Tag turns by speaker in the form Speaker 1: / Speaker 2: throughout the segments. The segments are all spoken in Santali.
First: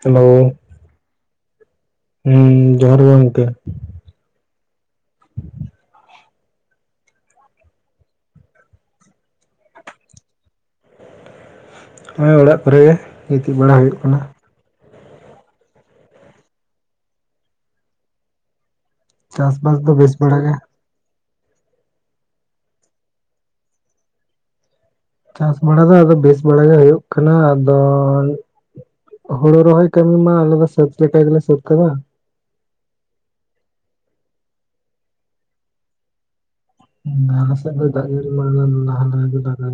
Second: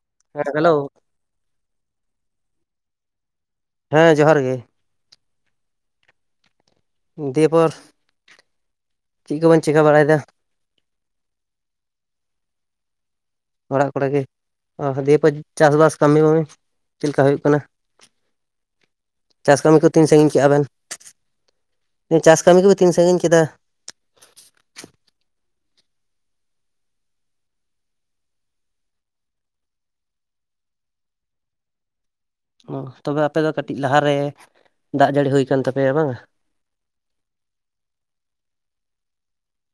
Speaker 1: ᱦᱮᱞᱳ
Speaker 2: ᱦᱮᱸ ᱦᱮᱞᱳ
Speaker 1: ᱦᱩᱸ ᱡᱚᱦᱟᱨ ᱜᱮ ᱜᱚᱝᱠᱮ᱾
Speaker 2: ᱦᱮᱸ ᱡᱚᱦᱟᱨ ᱜᱮ᱾ ᱫᱤᱭᱮ ᱯᱚᱨ, ᱪᱮᱫ ᱠᱚ ᱵᱚᱱ ᱪᱮᱠᱟᱹ ᱵᱟᱲᱟᱭᱮᱫᱟ?
Speaker 1: ᱦᱳᱭ ᱟᱲᱟᱜ ᱠᱚᱨᱮ ᱜᱮ᱾ ᱜᱤᱛᱤᱡ ᱵᱟᱲᱟ
Speaker 2: ᱚᱲᱟᱜ
Speaker 1: ᱦᱩᱭᱩᱜ
Speaker 2: ᱠᱚᱨᱮ
Speaker 1: ᱠᱟᱱᱟ
Speaker 2: ᱜᱮ, ᱫᱤᱭᱮ ᱯᱚᱨ ᱪᱟᱥᱵᱟᱥ ᱠᱟᱹᱢᱤ ᱦᱚᱸ ᱪᱮᱫ ᱞᱮᱠᱟ ᱦᱩᱭᱩᱜ ᱠᱟᱱᱟ? ᱪᱟᱥ ᱠᱟᱹᱢᱤ
Speaker 1: ᱪᱟᱥᱵᱟᱥ
Speaker 2: ᱠᱚ
Speaker 1: ᱫᱚ
Speaker 2: ᱛᱤᱱ
Speaker 1: ᱵᱮᱥ
Speaker 2: ᱥᱟᱺᱜᱤᱧ
Speaker 1: ᱵᱟᱲᱟ
Speaker 2: ᱠᱮᱫᱮᱜ-ᱟ
Speaker 1: ᱜᱮ
Speaker 2: ᱵᱮᱱ? [inaudible] ᱪᱟᱥ ᱠᱟᱹᱢᱤ ᱠᱚ ᱵᱮᱱ ᱛᱤᱱ ᱥᱟᱺᱜᱤᱧ ᱠᱮᱫᱟ?
Speaker 1: ᱪᱟᱥ ᱵᱟᱲᱟ ᱫᱚ ᱟᱫᱚ ᱵᱮᱥ ᱵᱟᱲᱟ ᱜᱮ ᱦᱩᱭᱩᱜ ᱠᱟᱱᱟ ᱾ ᱟᱫᱚ ᱦᱩᱲᱩ ᱨᱚᱦᱚᱭ ᱠᱟᱹᱢᱤ ᱢᱟ ᱟᱞᱮ ᱫᱚ ᱥᱟᱹᱛ ᱞᱮᱠᱟ ᱜᱮᱞᱮ ᱥᱟᱹᱛ ᱠᱟᱫᱟ᱾
Speaker 2: ᱚ ᱛᱚᱵᱮ ᱟᱯᱮ ᱫᱚ ᱠᱟᱹᱴᱤᱡ ᱞᱟᱦᱟᱨᱮ [inaudible] ᱫᱟᱜ ᱡᱟᱹᱲᱤ ᱦᱩᱭ ᱠᱟᱱᱟ ᱛᱟᱯᱮᱭᱟ ᱵᱟᱝ ᱟ?
Speaker 1: [unintelligible] ᱫᱚ ᱫᱟᱜ ᱡᱟᱹᱲᱤ ᱵᱟᱝ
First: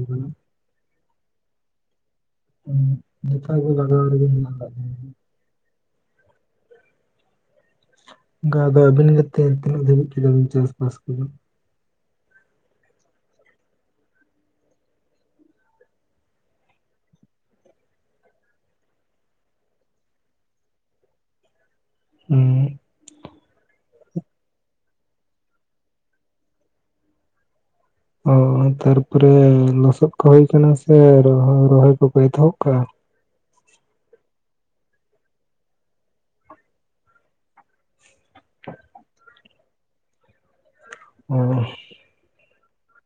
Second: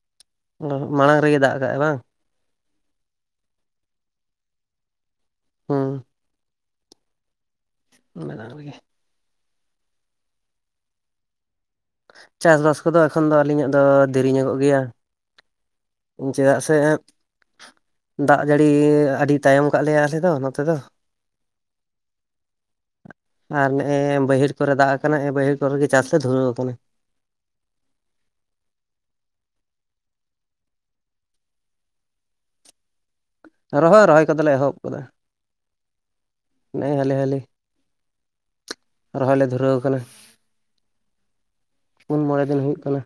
Speaker 1: ᱦᱩᱭ [unintelligible]
Speaker 2: ᱚ ᱢᱟᱲᱟᱝ ᱨᱮᱜᱮ ᱫᱟᱜ ᱟᱠᱟᱜᱟᱭ ᱵᱟᱝ?
Speaker 1: ᱦᱩᱸ ᱡᱚᱛᱚᱣᱟᱜ ᱜᱮ ᱵᱟᱜᱟᱣ ᱨᱮᱜᱮ ᱢᱮᱱᱟᱜ ᱠᱟᱜ ᱛᱟᱞᱤᱧᱟ ᱾
Speaker 2: ᱦᱮᱸ᱾ ᱢᱟᱲᱟᱝ ᱨᱮᱜᱮ
Speaker 1: ᱚᱱᱠᱟᱫᱚ ᱟᱹᱵᱤᱱ ᱜᱮ ᱛᱤᱱᱟᱹᱜ ᱫᱷᱟᱹᱵᱤᱡ ᱠᱮᱫᱟ ᱵᱤᱱ ᱪᱟᱥᱵᱟᱥ ᱠᱮᱫᱚ?
Speaker 2: ᱪᱟᱥᱵᱟᱥ ᱠᱚᱫᱚ ᱮᱠᱷᱚᱱ ᱫᱚ ᱟᱹᱞᱤᱧᱟᱜ ᱫᱚ ᱫᱮᱨᱤ ᱧᱚᱜᱚᱜ ᱜᱮᱭᱟ᱾ ᱪᱮᱫᱟᱜ ᱥᱮ [inaudible] ᱫᱟᱜ ᱡᱟᱹᱲᱤ ᱟᱹᱰᱤ ᱛᱟᱭᱚᱢ ᱠᱟᱜ ᱞᱮᱭᱟ ᱟᱞᱮ ᱫᱚ ᱱᱚᱛᱮ ᱫᱚ᱾
Speaker 1: ᱦᱩ ᱸ᱾
Speaker 2: ᱟᱨ ᱱᱮᱜ-ᱮ ᱵᱟᱹᱭᱦᱟᱹᱲ ᱠᱚᱨᱮ ᱫᱟᱜ ᱟᱠᱟᱱᱟ ᱱᱮᱜ-ᱮ ᱵᱟᱹᱭᱦᱟᱹᱲ ᱠᱚᱨᱮ ᱜᱮ ᱪᱟᱥ ᱞᱮ ᱫᱷᱩᱨᱟᱹᱣ ᱟᱠᱟᱱᱟ᱾
Speaker 1: ᱚ ᱛᱟᱨᱯᱚᱨᱮ ᱞᱚᱥᱚᱫ ᱠᱚ ᱦᱩᱭ ᱟᱠᱟᱱᱟ ᱥᱮ ᱨᱚᱦᱚᱭ ᱠᱚᱯᱮ ᱮᱛᱚᱦᱚᱵ ᱠᱟᱜ-ᱟ?
Speaker 2: ᱨᱚᱦᱚᱭ ᱨᱚᱦᱚᱭ ᱠᱟᱫᱚᱞᱮ ᱮᱦᱚᱵ ᱠᱟᱫᱟ ᱾ [inaudible] ᱱᱮᱜ-ᱮ ᱦᱟᱞᱮ ᱦᱟᱞᱮ ᱨᱚᱦᱚᱭ ᱞᱮ ᱫᱷᱩᱨᱟᱹᱣ ᱟᱠᱟᱱᱟ᱾
Speaker 1: ᱚ ᱾
Speaker 2: ᱯᱩᱱ ᱢᱚᱬᱮ ᱫᱤᱱ ᱦᱩᱭᱩᱜ ᱠᱟᱱᱟ᱾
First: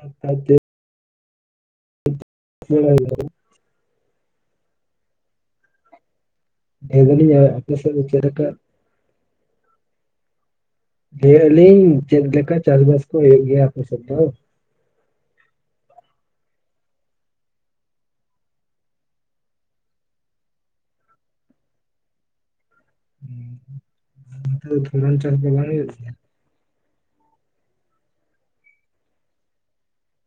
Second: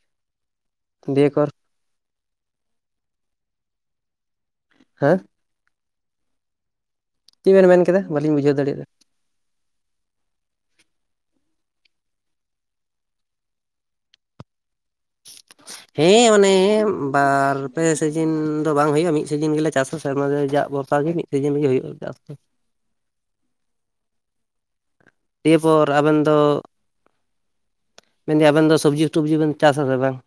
Speaker 1: ᱟᱨ ᱯᱟᱸᱪ ᱫᱤᱱ ᱾
Speaker 2: ᱫᱤᱭᱮ ᱯᱚᱨ
Speaker 1: [unintelligible]
Speaker 2: ᱦᱮᱸ?
Speaker 1: ᱞᱟᱹᱭ ᱮᱫᱟᱞᱤᱧ
Speaker 2: ᱪᱮᱫ ᱵᱮᱱ
Speaker 1: ᱟᱯᱮ
Speaker 2: ᱢᱮᱱ
Speaker 1: ᱥᱮᱫ
Speaker 2: ᱠᱮᱫᱟ
Speaker 1: ᱫᱚ ᱪᱮᱫ
Speaker 2: ᱵᱟᱹᱞᱤᱧ
Speaker 1: ᱞᱮᱠᱟ
Speaker 2: ᱵᱩᱡᱷᱟᱹᱣ ᱫᱟᱲᱮᱭᱟᱫᱟ
Speaker 1: ᱞᱟᱹᱭ ᱮᱫᱟᱞᱤᱧ ᱪᱮᱫ ᱞᱮᱠᱟ ᱪᱟᱥᱵᱟᱥ ᱠᱚ ᱦᱩᱭᱩᱜ ᱜᱮᱭᱟ ᱟᱯᱮ ᱥᱮᱫ ᱫᱚ?
Speaker 2: [inaudible] ᱦᱮᱸ ᱢᱟᱱᱮ ᱵᱟᱨᱯᱮ ᱥᱤᱡᱤᱱ ᱫᱚ ᱵᱟᱝ ᱦᱩᱭᱩᱜ-ᱟ᱾ ᱢᱤᱫ ᱥᱤᱡᱤᱱ ᱜᱮᱞᱮ ᱪᱟᱥᱟ ᱥᱮᱨᱢᱟ ᱨᱮᱱᱟᱜ ᱡᱟᱜ ᱵᱷᱚᱨᱥᱟ ᱜᱮ ᱢᱤᱫ ᱥᱤᱡᱤᱱ ᱜᱮ ᱦᱩᱭᱩᱜ-ᱟ ᱪᱟᱥ ᱫᱚ ᱾
Speaker 1: [unintelligible]
Speaker 2: ᱟᱫᱚ ᱢᱮᱱᱫᱟᱹᱧ ᱟᱵᱮᱱ ᱫᱚ ᱥᱚᱵᱽᱡᱤ ᱴᱚᱵᱡᱤ ᱵᱮᱱ ᱪᱟᱥᱟ ᱥᱮ ᱵᱟᱝ?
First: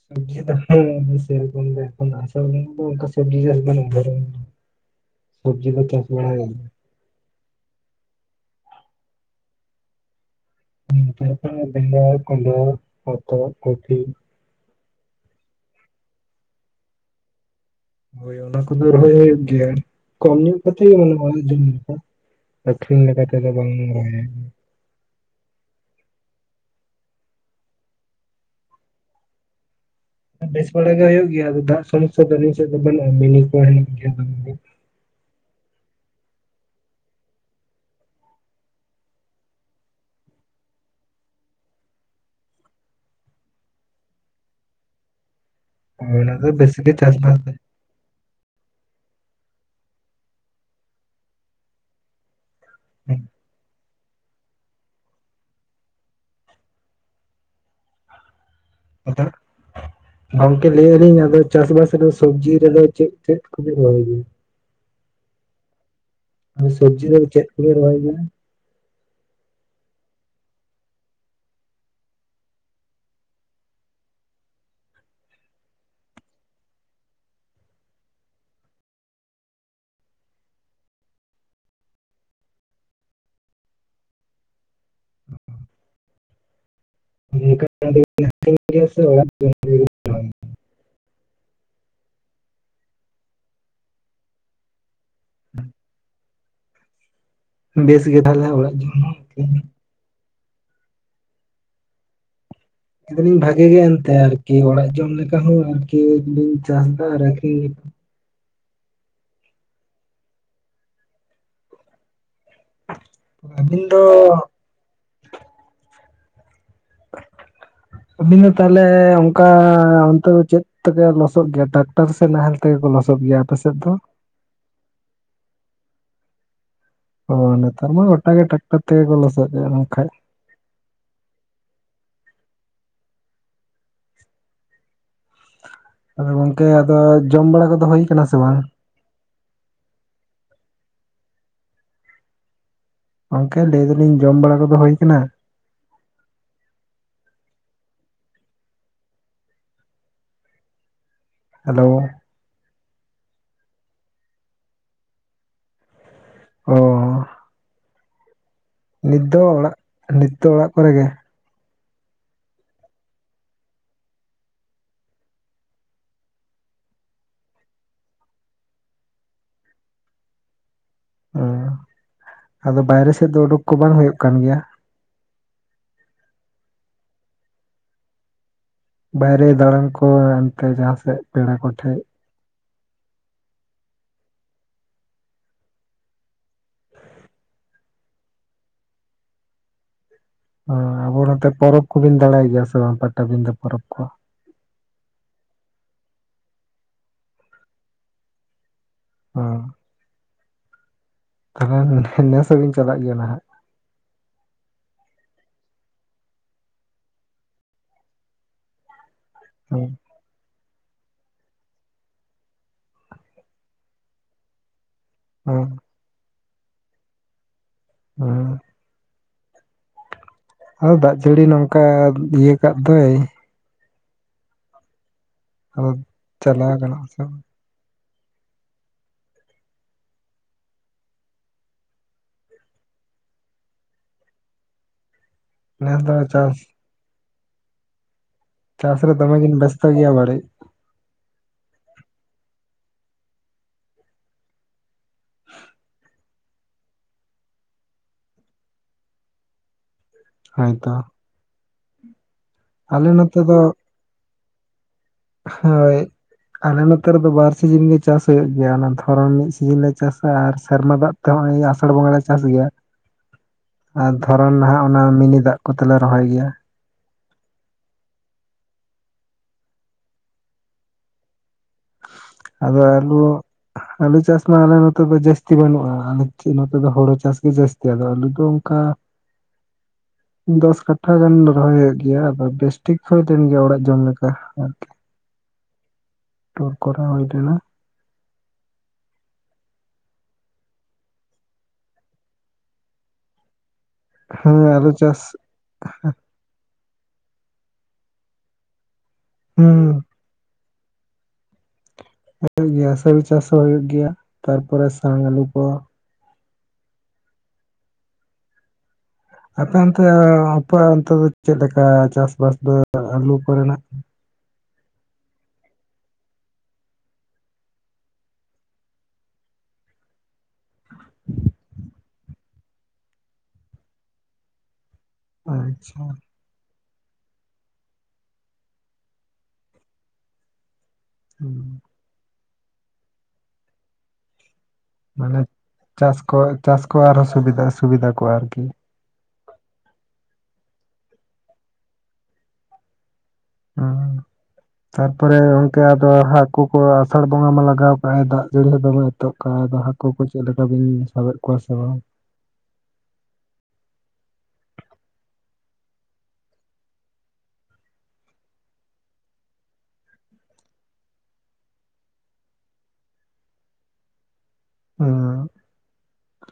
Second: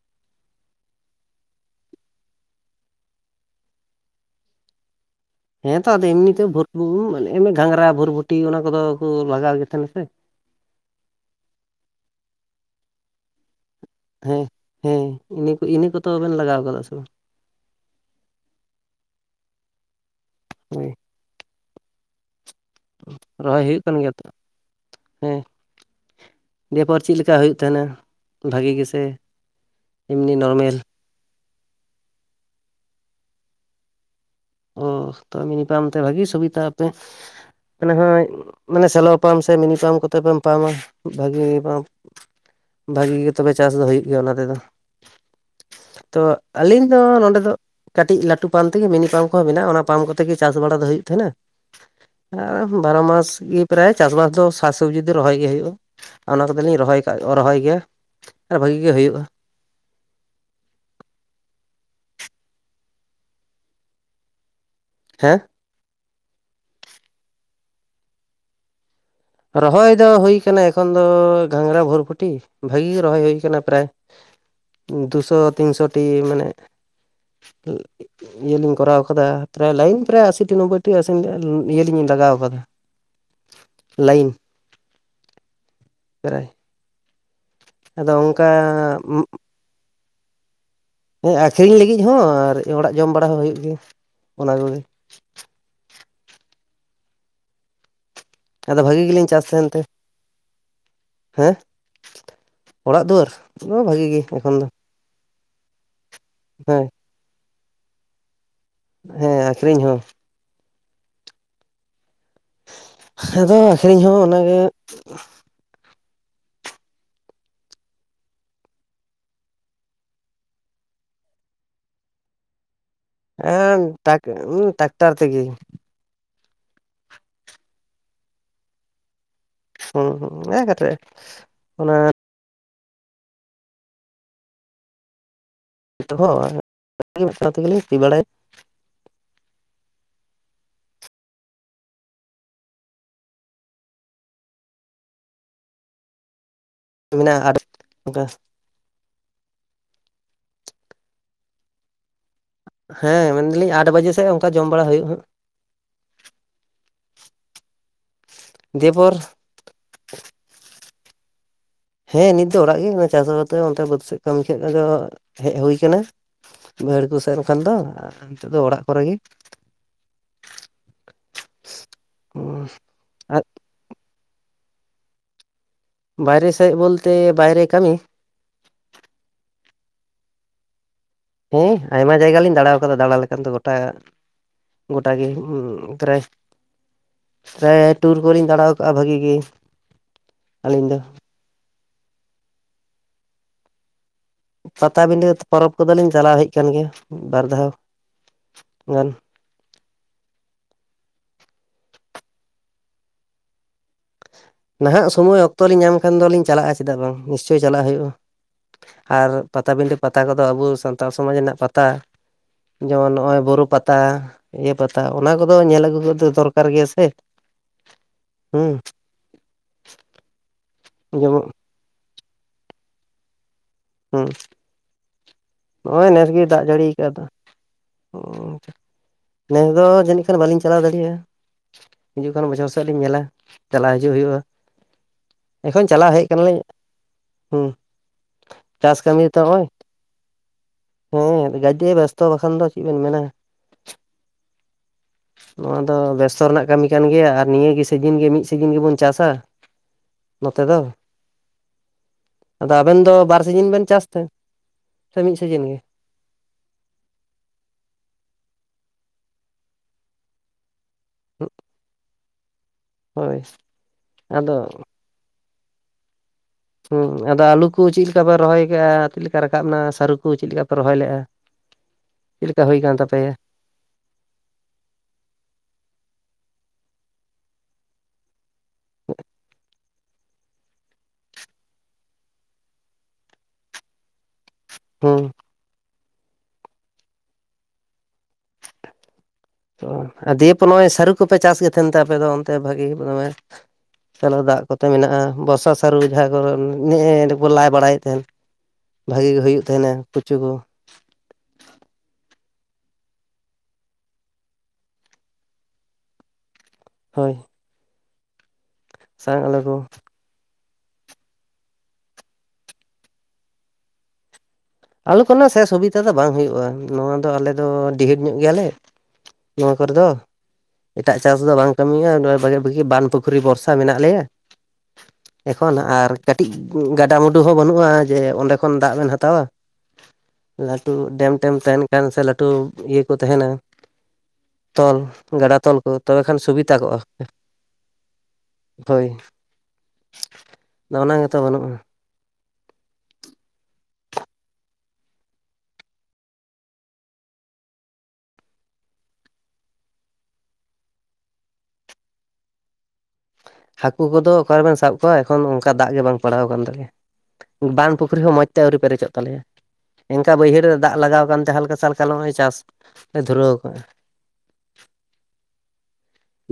Speaker 1: [unintelligible]
Speaker 2: [inaudible]
Speaker 1: ᱥᱚᱵᱽᱡᱤ ᱠᱚ
Speaker 2: ᱦᱮᱸᱛᱚ ᱟᱫᱚ
Speaker 1: ᱪᱟᱥ ᱵᱟᱲᱟ
Speaker 2: ᱮᱢᱱᱤᱛᱮ
Speaker 1: ᱦᱩᱭᱩᱜ ᱜᱮᱭᱟ
Speaker 2: [unintelligible] ᱜᱷᱟᱜᱸᱽᱨᱟ ᱵᱷᱩᱨᱵᱷᱩᱴᱤ ᱚᱱᱟ ᱠᱚᱫᱚ ᱠᱚ ᱞᱟᱜᱟᱣ ᱜᱮ ᱛᱟᱦᱮᱱᱟ ᱥᱮ᱾
Speaker 1: [unintelligible] ᱵᱮᱸᱜᱟᱲ ᱠᱚᱸᱰᱷᱟ ᱦᱚᱛᱚᱫ ᱠᱩᱯᱤ
Speaker 2: ᱦᱮᱸ ᱦᱮᱸ ᱤᱱᱟᱹ ᱠᱚ ᱤᱱᱟᱹ ᱠᱚᱛᱚᱵᱮᱱ ᱞᱟᱜᱟᱣ ᱟᱠᱟᱫᱟ ᱥᱮ ᱵᱟᱝ?
Speaker 1: ᱦᱳᱭ ᱚᱱᱟ ᱠᱚᱫᱚ ᱨᱚᱦᱚᱭ ᱦᱩᱭᱩᱜ ᱜᱮᱭᱟ ᱠᱚᱢ ᱧᱚᱜ
Speaker 2: ᱦᱳᱭ
Speaker 1: ᱠᱟᱹᱴᱤᱡ ᱢᱟᱱᱮ ᱚᱲᱟᱜ ᱡᱚᱢ ᱞᱮᱠᱟ᱾
Speaker 2: ᱨᱚᱦᱚᱭ ᱦᱩᱭᱩᱜ ᱠᱟᱱ ᱜᱮᱭᱟ ᱛᱚ? [inaudible] ᱦᱮᱸ ᱾ ᱫᱤᱭᱮ ᱯᱚᱨ ᱪᱤᱜ ᱞᱮᱠᱟ ᱦᱩᱭᱩᱜ ᱛᱟᱦᱮᱱᱟ [inaudible] ᱵᱷᱟᱜᱤ ᱜᱮᱥᱮ ᱮᱢᱱᱤ
Speaker 1: ᱵᱮᱥ
Speaker 2: ᱱᱚᱨᱢᱮᱞ
Speaker 1: ᱵᱟᱲᱟᱜ ᱜᱮ ᱦᱩᱭᱩᱜ ᱜᱮᱭᱟ, ᱟᱫᱚ ᱫᱟᱜ ᱥᱚᱢᱚᱥᱥᱟ ᱫᱚ ᱟᱞᱤᱧ ᱥᱮᱫ ᱫᱚ ᱵᱟᱹᱱᱩᱜ-ᱟ ᱢᱤᱱᱤ ᱠᱚ ᱦᱮᱱᱟᱜ ᱜᱮᱭᱟ ᱾
Speaker 2: ᱚ ᱛᱚ ᱢᱤᱱᱤ ᱯᱟᱢ ᱛᱮ ᱵᱷᱟᱜᱤ ᱥᱩᱵᱤᱛᱟ ᱟᱯᱮ ᱢᱚᱱᱮ ᱦᱚᱭ ᱢᱟᱱᱮ ᱥᱮᱞᱳ ᱯᱟᱢ ᱥᱮ ᱢᱤᱱᱤ ᱯᱟᱢ ᱠᱚᱛᱮ ᱯᱮ ᱯᱟᱢᱟ ᱵᱷᱟᱜᱤ ᱜᱮ ᱯᱟᱢᱯ ᱵᱷᱟᱜᱤ ᱜᱮ ᱛᱚᱵᱮ ᱪᱟᱥ ᱫᱚ ᱦᱩᱭᱩᱜ ᱜᱮᱭᱟ ᱚᱱᱟ ᱛᱮᱫᱚ ᱾ [inaudible] ᱛᱚ
Speaker 1: ᱚᱱᱟ ᱫᱚ ᱵᱮᱥᱤ
Speaker 2: ᱟᱹᱞᱤᱧ
Speaker 1: ᱜᱮ
Speaker 2: ᱫᱚ
Speaker 1: ᱪᱟᱥᱵᱟᱥ
Speaker 2: ᱱᱚᱸᱰᱮ ᱫᱚ ᱠᱟᱴᱤᱡ ᱞᱟᱴᱩ ᱯᱟᱢᱯ ᱛᱮᱜᱮ ᱢᱤᱱᱤ ᱯᱟᱢᱯ ᱠᱚᱦᱚᱸ ᱢᱮᱱᱟᱜ-ᱟ, ᱚᱱᱟ ᱯᱟᱢᱯ ᱠᱚᱛᱮ ᱜᱮ ᱪᱟᱥ ᱵᱟᱲᱟ ᱫᱚ ᱦᱩᱭᱩᱜ ᱛᱟᱦᱮᱱᱟ ᱾ ᱟᱨ ᱵᱟᱨᱚ ᱢᱟᱥ ᱜᱮ ᱯᱨᱟᱭ ᱪᱟᱥ ᱵᱟᱥ ᱫᱚ ᱥᱟᱠᱥᱚᱵᱽᱡᱤ ᱫᱚ ᱨᱚᱦᱚᱭ ᱜᱮ ᱦᱩᱭᱩᱜ-ᱟ ᱾ ᱚᱱᱟ ᱠᱚᱫᱚᱞᱤᱧ ᱨᱚᱦᱚᱭ ᱠᱟᱜ ᱨᱚᱦᱚᱭ ᱜᱮᱭᱟ [inaudible] ᱟᱨ ᱵᱷᱟᱹᱜᱤ
Speaker 1: ᱟᱫᱚ ᱜᱚᱝᱠᱮ ᱞᱮᱭᱮᱜᱼᱟ ᱞᱤᱧ ᱟᱫᱚ ᱪᱟᱥᱵᱟᱥ ᱨᱮᱫᱚ ᱥᱚᱵᱽᱡᱤ ᱨᱮᱫᱚ ᱪᱮᱫ ᱪᱮᱫ ᱠᱚ ᱵᱤᱱ ᱨᱚᱦᱚᱭ ᱜᱮᱭᱟ?
Speaker 2: ᱦᱮᱸ?
Speaker 1: ᱟᱨ ᱥᱚᱵᱡᱽᱤ ᱨᱮᱫᱚ ᱪᱮᱫ ᱠᱚᱵᱤᱱ ᱨᱚᱦᱚᱭ ᱜᱮᱭᱟ?
Speaker 2: ᱨᱚᱦᱚᱭ ᱫᱚ ᱦᱩᱭ ᱠᱟᱱᱟ ᱮᱠᱷᱚᱱ ᱫᱚ ᱜᱷᱟᱝᱜᱽᱨᱟ ᱵᱷᱚᱨᱵᱷᱚᱴᱤ ᱵᱷᱟᱹᱜᱤ ᱜᱮ ᱨᱚᱦᱚᱭ ᱦᱩᱭ ᱟᱠᱟᱱᱟ ᱯᱨᱟᱭ᱾ ᱫᱩᱥᱚ ᱛᱤᱱᱥᱚ ᱴᱤ ᱢᱟᱱᱮ ᱤᱭᱟᱹᱞᱤᱧ ᱠᱚᱨᱟᱣ ᱟᱠᱟᱫᱟ, ᱯᱨᱟᱭ ᱞᱟᱭᱤᱱ ᱯᱨᱟᱭ ᱟᱥᱤᱴᱤ ᱱᱚᱵᱽᱵᱚᱭᱴᱤ ᱟᱹᱥᱤᱱ ᱤᱭᱟᱹ ᱞᱤᱧ ᱞᱟᱜᱟᱣ ᱟᱠᱟᱫᱟ᱾ ᱞᱟᱭᱤᱱ ᱯᱨᱟᱭ᱾ ᱟᱫᱚ ᱚᱱᱠᱟ
Speaker 1: [inaudible]
Speaker 2: ᱦᱮᱸ ᱟᱠᱷᱨᱤᱧ ᱞᱟᱹᱜᱤᱡ ᱦᱚᱸ ᱟᱨ ᱚᱲᱟᱜ ᱡᱚᱢ ᱵᱟᱲᱟ ᱦᱚᱸ ᱦᱩᱭᱩᱜ ᱜᱮᱭᱟ, ᱚᱱᱟ ᱠᱚᱜᱮ᱾
Speaker 1: [inaudible] ᱵᱮᱥ ᱜᱮ ᱛᱟᱦᱞᱮ ᱚᱲᱟᱜ
Speaker 2: ᱟᱫᱚ
Speaker 1: ᱡᱚᱢ
Speaker 2: ᱵᱷᱟᱜᱤ
Speaker 1: ᱦᱚᱸ
Speaker 2: ᱜᱮᱞᱤᱧ ᱪᱟᱥ
Speaker 1: ᱟᱠᱷᱨᱤᱧ ᱦᱚᱸ᱾
Speaker 2: ᱛᱟᱦᱮᱱ ᱛᱮ ᱦᱮᱸ? ᱚᱲᱟᱜ
Speaker 1: ᱢᱮᱱᱫᱟ
Speaker 2: ᱫᱩᱣᱟᱹᱨ
Speaker 1: ᱞᱤᱧ ᱵᱷᱟᱜᱮ
Speaker 2: ᱫᱚ
Speaker 1: ᱜᱮ
Speaker 2: ᱵᱷᱟᱜᱤ
Speaker 1: ᱮᱱᱛᱮ
Speaker 2: ᱮᱠᱷᱚᱱ
Speaker 1: ᱟᱨᱠᱤ
Speaker 2: ᱫᱚ
Speaker 1: ᱚᱲᱟᱜ ᱡᱚᱢ ᱞᱮᱠᱟ ᱦᱚᱸ ᱟᱨᱠᱤ ᱵᱤᱱ
Speaker 2: ᱦᱮᱸ
Speaker 1: ᱪᱟᱥᱫᱟ ᱟᱨ ᱟᱠᱷᱨᱤᱧ
Speaker 2: ᱦᱮᱸ ᱟᱠᱷᱨᱤᱧ ᱦᱚᱸ᱾ ᱦᱮᱸᱫᱚ
Speaker 1: ᱞᱮᱠᱟ ᱟᱹᱵᱤᱱ
Speaker 2: ᱟᱠᱷᱨᱤᱧ
Speaker 1: ᱫᱚ
Speaker 2: ᱦᱚᱸ ᱚᱱᱟᱜᱮ᱾
Speaker 1: ᱟᱵᱤᱱ ᱫᱚ ᱛᱟᱦᱞᱮ ᱚᱝᱠᱟ ᱚᱱᱛᱮ ᱫᱚ ᱪᱮᱫ ᱛᱮᱯᱮ ᱞᱚᱥᱚᱫ ᱜᱮᱭᱟ, ᱴᱨᱟᱠ ᱴᱟᱨ ᱥᱮ ᱱᱟᱦᱮᱞ ᱛᱮᱜᱮ ᱠᱚ ᱞᱚᱥᱚᱫ ᱜᱮᱭᱟ ᱟᱯᱮ ᱥᱮᱫ ᱫᱚ?
Speaker 2: ᱠᱮᱜ ᱩᱸ ᱴᱟᱠᱴᱟᱨ ᱛᱮᱜᱮ᱾
Speaker 1: ᱚ ᱱᱮᱛᱟᱨ ᱢᱟ ᱜᱚᱴᱟ ᱜᱮ ᱴᱨᱟᱠᱴᱟᱨ ᱛᱮᱜᱮ ᱠᱚ ᱞᱚᱥᱚᱫ ᱮᱫᱟ ᱵᱟᱝ ᱠᱷᱟᱡ
Speaker 2: [unintelligible] ᱚᱱᱟ᱾
Speaker 1: ᱟᱫᱚ ᱜᱚᱝᱠᱮ ᱟᱫᱚ
Speaker 2: ᱢᱤᱫ
Speaker 1: ᱡᱚᱢ ᱵᱟᱲᱟ
Speaker 2: ᱛᱮᱜᱮᱞᱤᱧ
Speaker 1: ᱠᱚᱫᱚ
Speaker 2: ᱥᱤ
Speaker 1: ᱦᱳᱭ
Speaker 2: ᱵᱟᱲᱟᱭᱟ
Speaker 1: ᱟᱠᱟᱱᱟ ᱥᱮ ᱵᱟᱝ? ᱜᱚᱝᱠᱮ ᱞᱟᱹᱭ ᱮᱫᱟᱞᱤᱧ, ᱡᱚᱢ ᱵᱟᱲᱟ ᱦᱳᱭ ᱟᱠᱟᱱᱟ?
Speaker 2: ᱢᱮᱱᱟᱜᱼᱟ [inaudible]
Speaker 1: ᱦᱮᱞᱳ᱾
Speaker 2: ᱦᱮᱸ ᱢᱮᱱᱫᱟᱞᱤᱧ ᱟᱴ ᱵᱟᱡᱮ ᱥᱮᱫ ᱚᱱᱠᱟ ᱡᱚᱢ ᱵᱟᱲᱟ ᱦᱩᱭᱩᱜ-ᱟ ᱦᱟᱸᱜ᱾
Speaker 1: ᱚ᱾
Speaker 2: ᱫᱤᱭᱮᱯᱚᱨ
Speaker 1: ᱱᱤᱛ ᱫᱚ ᱚᱲᱟᱜ ᱱᱤᱛ ᱫᱚ ᱚᱲᱟᱜ ᱠᱚᱨᱮᱜ ᱜᱮ᱾
Speaker 2: ᱦᱮᱸ ᱱᱤᱛ ᱫᱚ ᱚᱲᱟᱜ ᱜᱮ ᱚᱱᱮ ᱪᱟᱥ [unintelligible] ᱚᱱᱛᱮ ᱵᱟᱹᱫᱽ ᱥᱮᱫ ᱠᱟᱢᱤ [unintelligible] ᱦᱮᱡ ᱦᱩᱭ ᱠᱟᱱᱟ᱾ [unintelligible] ᱫᱚ ᱟᱨ ᱱᱤᱛᱚᱜ ᱫᱚ ᱚᱲᱟᱜ ᱠᱚᱨᱮ ᱜᱮ᱾
Speaker 1: ᱚ
Speaker 2: ᱩᱸ
Speaker 1: ᱟᱫᱚ ᱵᱟᱭᱨᱮ ᱥᱮᱫ ᱫᱚ
Speaker 2: ᱟᱨ
Speaker 1: ᱳᱰᱳᱠ ᱠᱚ ᱵᱟᱝ ᱦᱳᱭᱳᱜ ᱠᱟᱱ ᱜᱮᱭᱟ?
Speaker 2: ᱵᱟᱭᱨᱮ ᱥᱮᱫ ᱵᱚᱞᱛᱮ ᱵᱟᱭᱨᱮ ᱠᱟᱢᱤ?
Speaker 1: ᱵᱟᱭᱨᱮ ᱫᱟᱬᱟᱱ ᱠᱚ ᱦᱟᱱᱛᱮ ᱡᱟᱦᱟᱸ ᱥᱮᱫ? ᱯᱮᱲᱟ
Speaker 2: ᱦᱮᱸ
Speaker 1: ᱠᱚᱴᱷᱮᱡ
Speaker 2: ᱟᱭᱢᱟ ᱡᱟᱭᱜᱟ ᱞᱤᱧ ᱫᱟᱬᱟᱣ ᱟᱠᱟᱫᱟ ᱫᱟᱬᱟ ᱞᱮᱠᱟᱱ ᱫᱚ ᱜᱚᱴᱟ, ᱜᱚᱴᱟ ᱜᱮ ᱩᱸ ᱯᱨᱟᱭ [inaudible] ᱴᱩᱨ ᱠᱚᱨᱤᱧ ᱫᱟᱬᱟᱣ ᱠᱟᱜᱼᱟ ᱵᱷᱟᱜᱤ ᱜᱮ᱾
Speaker 1: ᱚ
Speaker 2: ᱟᱹᱞᱤᱧ ᱫᱚ
Speaker 1: ᱟᱵᱚ ᱱᱚᱛᱮ ᱯᱚᱨᱚᱵᱽ ᱠᱚᱵᱤᱱ ᱫᱟᱬᱟᱭ ᱜᱮᱭᱟ ᱥᱮ ᱵᱟᱝ ᱯᱟᱴᱟᱵᱤᱸᱷᱟᱹ ᱯᱚᱨᱚᱵᱽ ᱠᱚ?
Speaker 2: ᱯᱟᱛᱟ ᱵᱤᱸᱰᱷᱟᱹ ᱯᱚᱨᱚᱵᱽ ᱠᱚᱫᱚᱞᱤᱧ ᱪᱟᱞᱟᱣ ᱦᱮᱡ ᱟᱠᱟᱱ ᱜᱮᱭᱟ ᱵᱟᱨ ᱫᱷᱟᱣ, ᱜᱟᱱ᱾
Speaker 1: ᱦᱚᱸ᱾ [unintelligible] ᱱᱮᱥ ᱦᱚᱸᱵᱤᱱ ᱪᱟᱞᱟᱜ ᱜᱮᱭᱟ ᱱᱟᱦᱟᱜ᱾
Speaker 2: ᱱᱟᱦᱟᱜ ᱥᱚᱢᱚᱭ ᱚᱠᱛᱚ ᱞᱤᱧ ᱧᱟᱢ ᱠᱷᱟᱱ ᱫᱚᱞᱤᱧ ᱪᱟᱞᱟᱜᱼᱟ ᱪᱮᱫᱟᱜ ᱵᱟᱝ ᱱᱤᱥᱪᱳᱭ ᱪᱟᱞᱟᱜ ᱦᱩᱭᱩᱜᱼᱟ᱾ ᱟᱨ ᱯᱟᱛᱟᱵᱤᱰᱟᱹ
Speaker 1: ᱚ
Speaker 2: ᱯᱟᱛᱟ ᱠᱚᱫᱚ ᱟᱵᱚ ᱥᱟᱱᱛᱟᱲ ᱥᱚᱢᱟᱡᱽ ᱨᱮᱱᱟᱜ ᱯᱟᱛᱟ ᱡᱮᱢᱚᱱ ᱱᱚᱜᱼᱚᱭ ᱵᱩᱨᱩ ᱯᱟᱛᱟ᱾ ᱤᱭᱟᱹ ᱯᱟᱛᱟ ᱚᱱᱟ ᱠᱚᱫᱚ ᱧᱮᱞ ᱟᱹᱜᱩ ᱠᱚᱫᱚ ᱫᱚᱨᱠᱟᱨ ᱜᱮᱭᱟ ᱥᱮ᱾
Speaker 1: ᱦᱩᱸ᱾
Speaker 2: ᱦᱩᱸ᱾
Speaker 1: ᱟᱫᱚ ᱫᱟᱜ ᱡᱟᱹᱲᱤ
Speaker 2: ᱡᱮᱢᱚᱱ
Speaker 1: ᱱᱚᱝᱠᱟ ᱤᱭᱟᱹ ᱠᱟᱫ ᱫᱚᱭ
Speaker 2: ᱦᱮᱸ
Speaker 1: ᱟᱫᱚ
Speaker 2: ᱱᱚᱜᱚᱭ ᱱᱮᱥᱜᱮ ᱫᱟᱜ
Speaker 1: ᱪᱟᱞᱟᱣ
Speaker 2: ᱡᱟᱹᱲᱤᱭ
Speaker 1: ᱜᱟᱱᱚᱜᱼᱟ ᱥᱮ
Speaker 2: ᱠᱟᱣᱫᱟ
Speaker 1: ᱵᱟᱝ
Speaker 2: ᱚ ᱪᱟ ᱱᱮᱥ ᱫᱚ ᱡᱟᱹᱱᱤᱡ ᱠᱷᱟᱱ ᱵᱟᱹᱞᱤᱧ ᱪᱟᱞᱟᱣ ᱫᱟᱲᱮᱭᱟᱜ-ᱟ᱾ ᱦᱤᱡᱩᱜ ᱠᱷᱟᱱ ᱵᱚᱪᱷᱚᱨ ᱥᱮᱫ ᱞᱤᱧ ᱧᱮᱞᱟ ᱪᱟᱞᱟᱣ ᱦᱤᱡᱩᱜ ᱦᱩᱭᱩᱜ-ᱟ ᱮᱠᱷᱚᱱ
Speaker 1: ᱱᱮᱥ
Speaker 2: ᱪᱟᱞᱟᱣ
Speaker 1: ᱫᱚ
Speaker 2: ᱦᱮᱡ
Speaker 1: ᱪᱟᱥ
Speaker 2: ᱠᱟᱱᱟᱞᱤᱧ ᱦᱩᱸ ᱪᱟᱥ
Speaker 1: ᱨᱮ
Speaker 2: ᱠᱟᱹᱢᱤ
Speaker 1: ᱫᱚᱢᱮ
Speaker 2: ᱛᱚ
Speaker 1: ᱵᱤᱱ
Speaker 2: ᱦᱚᱜᱚᱭ
Speaker 1: ᱵᱮᱥᱛᱚ ᱜᱮᱭᱟ ᱵᱟᱹᱲᱤᱡ
Speaker 2: ᱦᱮᱸ ᱜᱟᱡᱫᱮ ᱵᱮᱥᱛᱚ ᱵᱟᱠᱷᱟᱱ ᱫᱚ ᱪᱮᱫ ᱵᱮᱱ ᱢᱮᱱᱟ ᱱᱚᱣᱟ ᱫᱚ ᱵᱮᱥᱛᱚ ᱨᱮᱱᱟᱜ ᱠᱟᱹᱢᱤ ᱠᱟᱱ ᱜᱮᱭᱟ ᱟᱨ ᱱᱤᱭᱟᱹᱜᱮ ᱥᱤᱡᱤᱱ ᱜᱮ ᱢᱤᱫ ᱥᱤᱡᱤᱱ ᱜᱮᱵᱚᱱ ᱪᱟᱥᱟ ᱱᱚᱛᱮ ᱫᱚ
Speaker 1: ᱦᱳᱭᱛᱚ
Speaker 2: ᱟᱫᱚ ᱟᱵᱮᱱ
Speaker 1: ᱟᱞᱮ
Speaker 2: ᱫᱚ
Speaker 1: ᱱᱚᱛᱮ
Speaker 2: ᱵᱟᱨ ᱥᱤᱡᱤᱱ ᱵᱮᱱ ᱪᱟᱥ ᱛᱮ? ᱥᱮ ᱢᱤᱫ ᱥᱤᱡᱤᱱ ᱜᱮ
Speaker 1: ᱦᱳᱭ ᱟᱞᱮ ᱱᱚᱛᱮ ᱨᱮᱫᱚ ᱵᱟᱨ ᱥᱤᱡᱤᱱ ᱜᱮ ᱪᱟᱥ ᱦᱩᱭᱩᱜ ᱜᱮᱭᱟ ᱚᱱᱟ ᱫᱷᱚᱨᱚᱱ ᱢᱤᱫ ᱥᱤᱡᱤᱱ ᱞᱮ ᱪᱟᱥᱟ ᱟᱨ ᱥᱮᱨᱢᱟ ᱫᱟᱜ ᱛᱮ ᱱᱚᱜᱚᱭ ᱟᱥᱟᱲ ᱵᱚᱸᱜᱟ ᱞᱮ ᱪᱟᱥ ᱜᱮᱭᱟ
Speaker 2: ᱦᱳᱭ
Speaker 1: ᱟᱨ ᱫᱷᱚᱨᱚᱱ
Speaker 2: ᱟᱫᱚ
Speaker 1: ᱱᱟᱦᱟᱜ ᱚᱱᱟ ᱢᱤᱱᱤ ᱫᱟᱜ ᱠᱚᱛᱮᱞᱮ ᱨᱚᱦᱚᱭ ᱜᱮᱭᱟ
Speaker 2: ᱦᱩᱸ ᱟᱫᱚ ᱟᱞᱩ ᱠᱚ ᱪᱮᱫ ᱞᱮᱠᱟ ᱯᱮ ᱨᱚᱦᱚᱭ ᱟᱠᱟᱜ-ᱟ ᱪᱮᱫ ᱞᱮᱠᱟ ᱨᱟᱠᱟᱵ ᱮᱱᱟ ᱥᱟᱹᱨᱩ ᱠᱚ ᱪᱮᱫ ᱞᱮᱠᱟ ᱯᱮ ᱨᱚᱦᱚᱭ ᱞᱮᱜ-ᱟ? [unintelligible]
Speaker 1: ᱟᱫᱚ ᱟᱞᱩ ᱟᱞᱩ ᱪᱟᱥᱢᱟ ᱟᱞᱮ ᱫᱚ ᱡᱟᱹᱥᱛᱤ ᱵᱟᱹᱱᱩᱜ-ᱟ ᱟᱞᱮ ᱫᱚ ᱦᱳᱲᱳ ᱪᱟᱥᱜᱮ ᱡᱟᱹᱥᱛᱤ ᱟᱫᱚ ᱟᱞᱩ ᱫᱚ ᱠᱟ ᱫᱚᱥ ᱠᱟᱴᱷᱟ ᱜᱟᱱ ᱨᱚᱦᱚᱭ ᱦᱩᱭᱩᱜ ᱜᱮᱭᱟ ᱟᱫᱚ ᱵᱮᱥᱴᱷᱤᱠ ᱦᱚᱸ ᱛᱟᱦᱮᱱ ᱜᱮᱭᱟ ᱚᱲᱟᱜ ᱡᱚᱢ ᱞᱮᱠᱟ ᱜᱚᱝᱠᱮ
Speaker 2: ᱦᱩᱸ
Speaker 1: ᱴᱩᱨ ᱠᱚ ᱦᱩᱭᱞᱱᱟ
Speaker 2: ᱛᱚ ᱟᱨ ᱫᱤᱭᱮ ᱯᱚᱨ ᱱᱚᱜᱚᱭ ᱥᱟᱹᱨᱩ ᱠᱚᱯᱮ ᱪᱟᱥ ᱜᱮ ᱛᱟᱦᱮᱱ ᱛᱮ ᱟᱯᱮ ᱫᱚ ᱚᱱᱛᱮ ᱵᱷᱟᱹᱜᱤ ᱫᱚᱢᱮ ᱥᱮᱞᱚ
Speaker 1: ᱦᱮᱸ
Speaker 2: ᱫᱟᱜ ᱠᱚᱛᱮ
Speaker 1: ᱟᱹᱞᱩ ᱪᱟᱥ
Speaker 2: ᱢᱮᱱᱟᱜ-ᱟ ᱵᱚᱨᱥᱟ ᱥᱩᱨᱩ ᱡᱟᱦᱟ ᱚᱨ ᱱᱮᱜ ᱨᱮᱯᱚ ᱞᱟ ᱵᱟᱲᱟᱭᱮᱜ ᱛᱟᱦᱮᱱ ᱵᱷᱟᱜᱤ ᱜᱮ ᱦᱩᱭᱩᱜ
Speaker 1: ᱦᱩᱸ
Speaker 2: ᱛᱟᱦᱮᱱᱟ ᱯᱩᱪᱩ ᱠᱚ
Speaker 1: ᱦᱩᱭᱩᱜ ᱜᱮᱭᱟ ᱥᱟᱨᱩ ᱪᱟᱥ ᱦᱚᱸ ᱦᱩᱭᱩᱜ ᱜᱮᱭᱟ ᱛᱟᱨᱯᱚᱨᱮ ᱥᱟᱝ ᱟᱞᱩ ᱠᱚ
Speaker 2: ᱦᱳᱭ ᱥᱟᱝ ᱟᱞᱩ ᱠᱚ
Speaker 1: ᱟᱯᱮ ᱚᱱᱛᱮ ᱟᱯᱮ ᱚᱱᱛᱮ ᱫᱚ ᱪᱮᱫᱞᱮᱠᱟ ᱪᱟᱥᱵᱟᱥ ᱫᱚ ᱟᱞᱩ ᱠᱚᱨᱮᱱᱟᱜ?
Speaker 2: ᱟᱞᱮ ᱠᱚᱨᱮᱱᱟᱜ ᱥᱮ ᱥᱩᱵᱤᱫᱟ ᱫᱚ ᱵᱟᱝ ᱦᱩᱭᱩᱜ-ᱟ ᱱᱚᱣᱟ ᱫᱚ ᱟᱞᱮ ᱫᱚ ᱰᱷᱤᱦᱟᱹᱛ ᱧᱚᱜ ᱜᱮᱭᱟᱞᱮ ᱱᱚᱣᱟ ᱠᱚᱨᱮ ᱫᱚ ᱮᱴᱟᱜ ᱪᱟᱥ ᱫᱚ ᱵᱟᱝ ᱠᱟᱹᱢᱤᱭᱟ [unintelligible] ᱵᱟᱱ ᱯᱩᱠᱷᱨᱤ ᱵᱷᱚᱨᱥᱟ ᱢᱮᱱᱟᱜ ᱞᱮᱭᱟ ᱮᱠᱷᱚᱱ
Speaker 1: ᱟᱪᱪᱷᱟ
Speaker 2: ᱟᱨ ᱠᱟᱹᱴᱤᱡ ᱜᱟᱰᱟ ᱢᱩᱰᱩ ᱦᱚᱸ ᱵᱟᱹᱱᱩᱜ-ᱟ ᱡᱮ ᱚᱸᱰᱮ ᱠᱷᱚᱱ ᱫᱟᱜ ᱵᱮᱱ ᱦᱟᱛᱟᱣᱟ ᱞᱟᱹᱴᱩ ᱰᱮᱢ ᱴᱮᱢ
Speaker 1: ᱦᱩᱸ,
Speaker 2: ᱛᱟᱦᱮᱱ ᱠᱷᱟᱱ ᱥᱮ ᱞᱟᱹᱴᱩ ᱤᱭᱟᱹ ᱠᱚ ᱛᱟᱦᱮᱱᱟ ᱛᱚᱞ
Speaker 1: ᱢᱟᱱᱮ
Speaker 2: ᱜᱟᱰᱟ ᱛᱚᱞ ᱠᱚ
Speaker 1: ᱪᱟᱥ
Speaker 2: ᱛᱚᱵᱮ ᱠᱷᱟᱱ ᱥᱩᱵᱤᱛᱟ
Speaker 1: ᱪᱟᱥ ᱠᱚ
Speaker 2: ᱠᱚᱜ-ᱟ
Speaker 1: ᱟᱨᱦᱚᱸ ᱥᱩᱵᱤᱫᱷᱟ ᱥᱩᱵᱤᱫᱷᱟ ᱠᱚ ᱟᱨᱠᱤ
Speaker 2: ᱦᱳᱭ ᱚᱱᱟ ᱜᱮᱛᱚ ᱵᱟᱹᱱᱩᱜ-ᱟ
Speaker 1: ᱦᱩᱸ ᱛᱟᱨᱯᱚᱨᱮ ᱚᱱᱛᱮ ᱟᱫᱚ ᱦᱟᱹᱠᱩ ᱠᱚ ᱟᱥᱟᱲ ᱵᱚᱸᱜᱟ ᱢᱟ ᱞᱟᱜᱟᱣ ᱠᱟᱜ ᱫᱟᱜ ᱡᱟᱹᱲᱤ ᱫᱚᱢᱮ ᱛᱚᱠᱟ ᱫᱚ ᱦᱟᱠᱩ ᱠᱚ ᱪᱮᱫ ᱞᱮᱠᱟ ᱵᱤᱱ ᱥᱟᱵᱮᱫ ᱠᱚᱣᱟ ᱥᱮ ᱵᱟᱝ?
Speaker 2: ᱦᱟᱹᱠᱩ ᱠᱚᱫᱚ ᱚᱠᱟ ᱨᱮᱵᱮᱱ ᱥᱟᱵ ᱠᱚᱣᱟ ᱚᱱᱠᱟ ᱫᱟᱜ ᱵᱟᱝ ᱯᱟᱲᱟᱣ ᱟᱠᱟᱱ ᱛᱟᱞᱮᱭᱟ ᱵᱟᱱ ᱯᱩᱠᱷᱨᱤ ᱦᱚᱸ ᱢᱚᱡᱽ ᱛᱮ ᱟᱹᱣᱨᱤ ᱯᱮᱨᱮᱡᱚᱜ ᱛᱟᱞᱮᱭᱟ ᱮᱱᱠᱟ ᱵᱟᱹᱭᱦᱟᱹᱲ ᱨᱮ ᱫᱟᱜ ᱞᱟᱜᱟᱣ ᱠᱟᱱᱛᱮ ᱦᱟᱞᱠᱟ ᱥᱟᱞᱠᱟ ᱱᱚᱜᱚᱭ ᱪᱟᱥ ᱞᱮ ᱫᱷᱩᱨᱟᱹᱣ ᱠᱟᱜ-ᱟ
Speaker 1: ᱦᱩᱸ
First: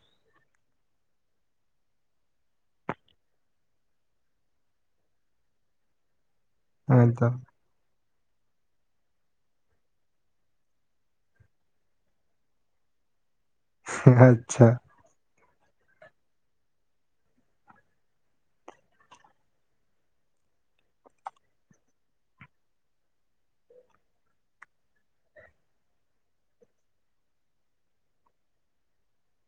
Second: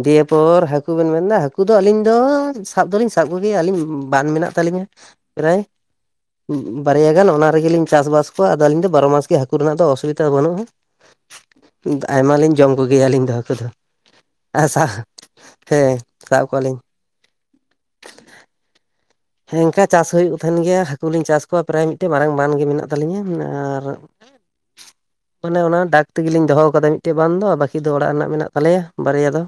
Speaker 2: ᱫᱤᱭᱮ ᱯᱚᱨ ᱦᱟᱹᱠᱩ ᱵᱮᱱ ᱢᱮᱱᱫᱟ ᱦᱟᱹᱠᱩ ᱫᱚ ᱟᱹᱞᱤᱧ ᱫᱚ ᱥᱟᱵ ᱫᱚᱞᱤᱧ ᱥᱟᱵ ᱠᱚᱜᱮᱭᱟ ᱟᱹᱞᱤᱧ ᱵᱟᱱ ᱢᱮᱱᱟᱜ ᱛᱟᱹᱞᱤᱧᱟ ᱨᱮ ᱵᱟᱨᱭᱟ ᱜᱟᱱ
Speaker 1: ᱮᱠᱫᱚᱢ
Speaker 2: ᱚᱱᱟ ᱨᱮᱜᱮᱞᱤᱧ ᱪᱟᱥᱵᱟᱥ ᱠᱚᱣᱟ ᱟᱫᱚ ᱟᱹᱞᱤᱧ ᱫᱚ ᱵᱟᱨᱚ ᱢᱟᱥ ᱜᱮ ᱦᱟᱹᱠᱩ ᱨᱮᱱᱟᱜ ᱫᱚ ᱚᱥᱩᱵᱤᱫᱟ ᱵᱟᱹᱱᱩᱜ-ᱟ ᱟᱭᱢᱟᱞᱤᱧ ᱡᱚᱢ ᱠᱚᱜᱮᱭᱟ ᱟᱹᱞᱤᱧ ᱫᱚ ᱦᱟᱹᱠᱩ ᱫᱚ
Speaker 1: [unintelligible]
Speaker 2: ᱟᱥᱟ ᱛᱮ ᱥᱟᱵᱠᱚᱣᱟ ᱞᱤᱧ ᱦᱮᱸ ᱚᱝᱠᱟ ᱪᱟᱥ ᱦᱩᱭᱩᱜ ᱠᱟᱱ ᱛᱟᱦᱮᱱ ᱜᱮᱭᱟ ᱦᱟᱹᱠᱩ ᱞᱤᱧ ᱪᱟᱥ ᱠᱚᱣᱟ ᱯᱨᱟᱭ ᱢᱤᱫᱴᱮᱱ ᱢᱟᱨᱟᱝ ᱵᱟᱱ ᱜᱮ ᱢᱮᱱᱟᱜ ᱛᱟᱹᱞᱤᱧᱟ ᱟᱨᱼᱼ [inaudible] ᱟᱱᱮ ᱚᱱᱟ ᱰᱟᱠ ᱛᱮᱜᱮᱞᱤᱧ ᱫᱚᱦᱚ ᱠᱟᱫᱟ ᱢᱤᱫᱴᱮᱱ ᱜᱟᱱ ᱫᱚ ᱵᱟᱠᱤ ᱫᱚ ᱚᱲᱟᱜ ᱨᱮᱱᱟᱜ ᱢᱮᱱᱟᱜ ᱛᱟᱞᱮᱭᱟ ᱵᱟᱨᱭᱟ ᱫᱚ᱾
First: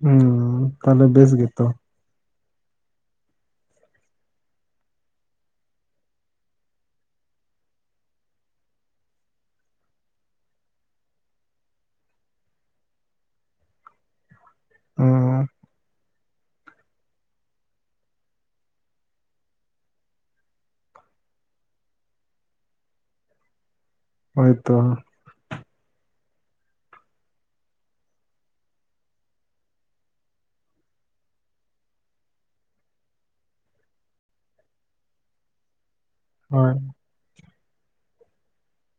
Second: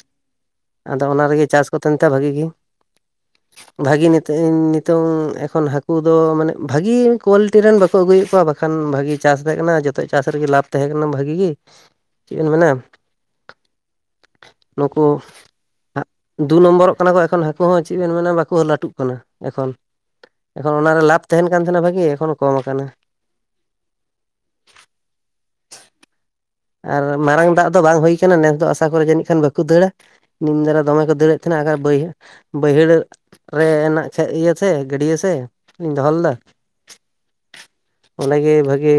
Speaker 1: ᱦᱩᱸ
Speaker 2: ᱟᱫᱚ
Speaker 1: ᱛᱟᱦᱚᱞᱮ
Speaker 2: ᱚᱱᱟ
Speaker 1: ᱵᱮᱥ
Speaker 2: ᱨᱮᱜᱮ
Speaker 1: ᱜᱮᱛᱚ
Speaker 2: ᱪᱟᱥ ᱠᱚᱛᱮ [unintelligible] ᱵᱷᱟᱜᱤ ᱜᱮ᱾ ᱵᱷᱟᱜᱤ [unintelligible] ᱱᱤᱛᱚᱝ ᱮᱠᱷᱚᱱ ᱦᱟᱠᱩ ᱫᱚ ᱢᱟᱱᱮ ᱵᱷᱟᱜᱤ ᱠᱳᱣᱟᱞᱤᱴᱤ ᱨᱮᱱ ᱵᱟᱠᱚ ᱟᱹᱜᱩᱭᱮᱜ ᱠᱚᱣᱟ᱾ ᱠᱷᱟᱱ ᱵᱷᱟᱜᱤ ᱪᱟᱥ ᱛᱟᱦᱮᱸ ᱠᱟᱱᱟ ᱡᱚᱛᱚ ᱪᱟᱥ ᱨᱮᱜᱮ ᱞᱟᱵᱷ ᱛᱟᱦᱮᱸ ᱠᱟᱱᱟ ᱵᱷᱟᱜᱤ ᱜᱮ᱾ ᱪᱮᱫ ᱮᱢ ᱢᱮᱱᱟ ᱱᱩᱠᱩᱼᱼ
Speaker 1: ᱦᱩᱸ
Speaker 2: ᱫᱩ ᱱᱚᱢᱵᱚᱨᱚᱜ ᱠᱟᱱᱟ ᱠᱚ ᱮᱠᱷᱚᱱ ᱦᱟᱹᱠᱩ ᱦᱚᱸ ᱪᱮᱫ ᱵᱮᱱ ᱢᱮᱱᱟ ᱵᱟᱠᱚ ᱦᱚᱸ ᱞᱟᱹᱴᱩᱜ ᱠᱟᱱᱟ ᱮᱠᱷᱚᱱ᱾ ᱮᱠᱷᱚᱱ ᱚᱱᱟᱨᱮ ᱞᱟᱵᱷ ᱛᱟᱦᱮᱱ ᱠᱟᱱ ᱛᱟᱦᱮᱸᱱᱟ ᱵᱷᱟᱜᱤ ᱮᱠᱷᱚᱱ ᱠᱚᱢ ᱟᱠᱟᱱᱟ᱾
Speaker 1: ᱦᱳᱭ ᱛᱚ᱾
Speaker 2: ᱟᱨ ᱢᱟᱨᱟᱝ ᱫᱟᱜ ᱫᱚ ᱵᱟᱝ ᱦᱩᱭ ᱠᱟᱱᱟ ᱱᱮᱥ ᱫᱚ ᱟᱥᱟ ᱠᱚᱨᱮ ᱡᱟᱹᱱᱤᱡ ᱠᱷᱟᱱ ᱵᱟᱠᱚ ᱫᱟᱹᱲᱟ᱾ ᱵᱩᱱᱱᱟᱹ ᱨᱮ ᱫᱚᱢᱮ ᱠᱚ ᱫᱟᱹᱲᱮᱫ ᱛᱟᱦᱮᱱᱟ ᱟᱨ ᱵᱟᱹᱭ ᱵᱟᱹᱭᱦᱟᱹᱲᱼᱼ ᱨᱮ ᱨᱮᱱᱟᱜ ᱤᱭᱟᱹ ᱥᱮ ᱜᱟᱹᱰᱭᱟᱹ ᱥᱮ ᱞᱤᱧ ᱫᱚᱦᱚ ᱞᱮᱫᱟ᱾
Speaker 1: ᱦᱳᱭ᱾
Speaker 2: ᱚᱱᱟᱜᱮ ᱵᱷᱟᱜᱮ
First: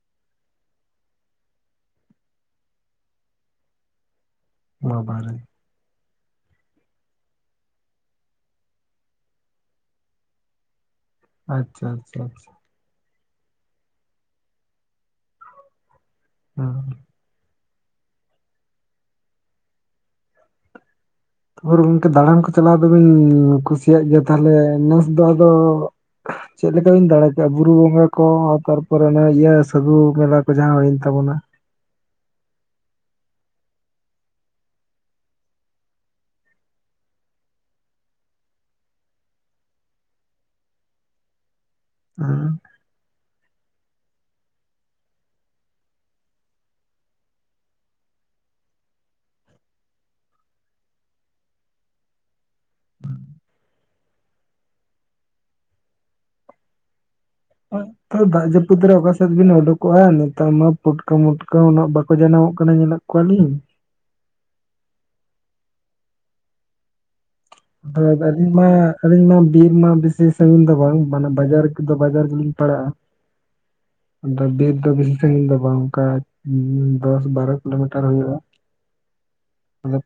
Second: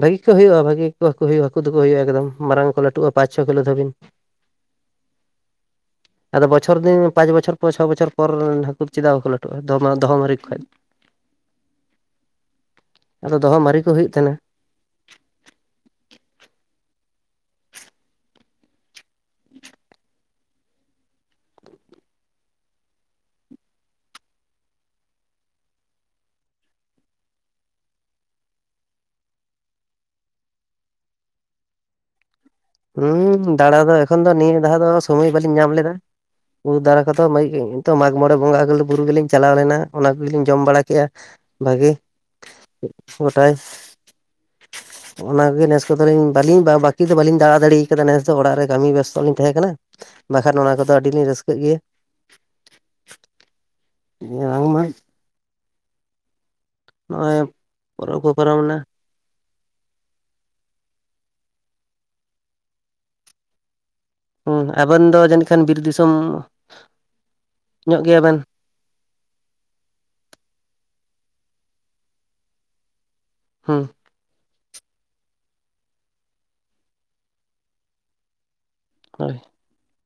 Speaker 2: ᱵᱷᱟᱜᱤ ᱠᱚ ᱦᱩᱭᱩᱜᱼᱟ ᱵᱷᱟᱜᱤ ᱜᱮᱠᱚᱼᱼ ᱦᱩᱭᱩᱜ-ᱟ ᱦᱟᱹᱠᱩ ᱫᱚᱠᱚ ᱦᱩᱭᱩᱜᱼᱟ ᱮᱠᱫᱚᱢ ᱢᱟᱨᱟᱝ ᱠᱚ ᱞᱟᱹᱴᱩᱜᱼᱟ ᱯᱟᱸᱪ-ᱪᱷᱚ ᱠᱤᱞᱳ ᱫᱷᱟᱹᱵᱤᱱ᱾
Speaker 1: ᱵᱟᱵᱟ ᱨᱮ!
Speaker 2: [inaudible] ᱟᱫᱚ ᱵᱚᱪᱷᱚᱨ ᱫᱤᱱ ᱯᱟᱸᱪ ᱵᱚᱪᱷᱚᱨ ᱯᱚᱨ ᱪᱷᱚ ᱵᱚᱪᱚᱨ ᱨᱮᱱ ᱦᱟᱹᱠᱩ ᱫᱚ ᱪᱮᱫᱟᱜ ᱵᱟᱠᱚ ᱞᱟᱹᱴᱩᱜᱼᱟ ᱫᱚᱦᱚ ᱢᱟᱹᱨᱤ ᱠᱚ ᱠᱷᱚᱡ᱾ [inaudible]
Speaker 1: ᱟᱪᱪᱷᱟ ᱟᱪᱪᱷᱟ ᱟᱪᱪᱷᱟ᱾
Speaker 2: ᱟᱫᱚ ᱫᱚᱦᱚ ᱢᱟᱨᱮ ᱠᱚ ᱦᱩᱭᱩᱜ ᱛᱟᱦᱮᱱᱟ᱾ [unintelligible]
Speaker 1: ᱚ᱾ ᱛᱟᱯᱚᱢᱨᱚ ᱜᱚᱝᱠᱮ ᱫᱟᱬᱟᱱ ᱠᱚ ᱪᱟᱞᱟᱣ ᱫᱚᱵᱧ ᱠᱩᱥᱤᱭᱟᱜ ᱜᱮᱭᱟ ᱛᱟᱦᱚᱞᱮ ᱱᱮᱥ ᱫᱚ ᱟᱫᱚᱼᱼ
Speaker 2: [unintelligible]
Speaker 1: ᱪᱮᱫ ᱞᱮᱠᱟ ᱵᱤᱱ ᱫᱟᱲᱮᱠᱮᱜᱼᱟ ᱵᱩᱨᱩ ᱵᱚᱸᱜᱟ ᱠᱚ ᱛᱟᱨᱯᱚᱨᱮ ᱚᱱᱮ ᱤᱭᱟᱹ ᱥᱟᱹᱜᱩ ᱢᱮᱞᱟ ᱠᱚ ᱡᱟᱦᱟᱸ ᱦᱩᱭᱮᱱ ᱛᱟᱵᱚᱱᱟ᱾
Speaker 2: ᱦᱩᱸ ᱫᱟᱬᱟ ᱫᱚ ᱮᱠᱷᱚᱱ ᱫᱚ ᱱᱤᱭᱟᱹ ᱫᱷᱟᱣ ᱫᱚ ᱥᱚᱢᱚᱭ ᱵᱟᱞᱤᱧ ᱧᱟᱢ ᱞᱮᱫᱟ᱾ ᱩᱸ ᱫᱟᱨᱮ ᱠᱚᱫᱚ [unintelligible] ᱢᱟᱜᱽ ᱢᱚᱬᱮ ᱵᱚᱸᱜᱟ ᱵᱩᱨᱩ ᱜᱮᱞᱤᱧ ᱪᱟᱞᱟᱣ ᱞᱮᱱᱟ ᱚᱱᱟ ᱠᱚᱜᱮᱞᱤᱧ ᱡᱚᱢ ᱵᱟᱲᱟ ᱠᱮᱫᱮᱜᱼᱟ᱾ ᱵᱷᱟᱜᱮᱼᱼ
Speaker 1: [unintelligible]
Speaker 2: ᱜᱚᱴᱟᱭ ᱚᱱᱟᱜᱮ ᱱᱮᱥ ᱠᱚᱫᱚᱧ ᱵᱟᱹᱞᱤᱧ ᱵᱟᱹᱠᱤ ᱫᱚ ᱵᱟᱹᱞᱤᱧᱼᱼ ᱛᱟᱲᱟᱛᱟᱲᱤ ᱠᱟᱫᱟ ᱱᱮᱥ ᱫᱚ ᱚᱲᱟᱜ ᱨᱮ ᱠᱟᱹᱢᱤ ᱵᱮᱥᱛᱚᱜ ᱞᱤᱧ ᱛᱟᱦᱮᱸ ᱠᱟᱱᱟ ᱵᱟᱠᱷᱟᱱ ᱚᱱᱟ ᱠᱚᱫᱚ ᱟᱹᱰᱤᱞᱤᱧ ᱨᱟᱹᱥᱠᱟᱹᱜ ᱜᱮᱭᱟ᱾ ᱵᱟᱝᱢᱟ ᱱᱚᱜᱼᱚᱭᱼᱼ
Speaker 1: ᱫᱟᱜ ᱡᱟᱯᱩᱛ ᱨᱮ ᱚᱠᱟ ᱥᱮᱛ ᱵᱤᱱ ᱚᱰᱩᱠᱼᱼ ᱠᱚᱜᱼᱟ ᱱᱮᱛᱟᱨ ᱢᱟ ᱯᱩᱴᱠᱟᱹᱢᱩᱴᱠᱟᱹ ᱦᱚᱸ ᱩᱱᱟᱹᱜ ᱵᱟᱠᱚ ᱡᱟᱱᱟᱢᱚᱜ ᱠᱟᱱᱟ ᱧᱮᱞᱮᱫ ᱠᱚᱣᱟᱞᱤᱧ᱾
Speaker 2: ᱦᱩᱸ ᱟᱵᱮᱱ ᱫᱚ ᱡᱟᱹᱱᱤᱡ ᱠᱷᱟᱱ ᱵᱤᱨ ᱫᱤᱥᱚᱢᱼᱼ
Speaker 1: [unintelligible] ᱟᱞᱤᱧ ᱢᱟᱼᱼ ᱟᱹᱞᱤᱧ ᱢᱟ ᱵᱤᱨ ᱢᱟ ᱵᱮᱥᱤ ᱥᱟᱺᱜᱤᱧ ᱫᱚ ᱵᱟᱝ ᱢᱟᱱᱮ ᱵᱟᱡᱟᱨ ᱫᱚ ᱵᱟᱡᱟᱨ ᱜᱮᱞᱤᱧ ᱯᱟᱲᱟᱜᱼᱟ᱾
Speaker 2: ᱦᱩᱸ᱾
Speaker 1: ᱟᱫᱚ ᱵᱤᱨ ᱫᱚ ᱵᱮᱥᱤ ᱥᱟᱹᱜᱤᱧ ᱫᱚ ᱵᱟᱝ ᱚᱱᱠᱟ ᱫᱚᱥ ᱵᱟᱨᱚ ᱠᱤᱞᱳᱢᱤᱴᱟᱨ ᱦᱩᱭᱩᱜᱼᱟ᱾
Speaker 2: ᱦᱳᱭ᱾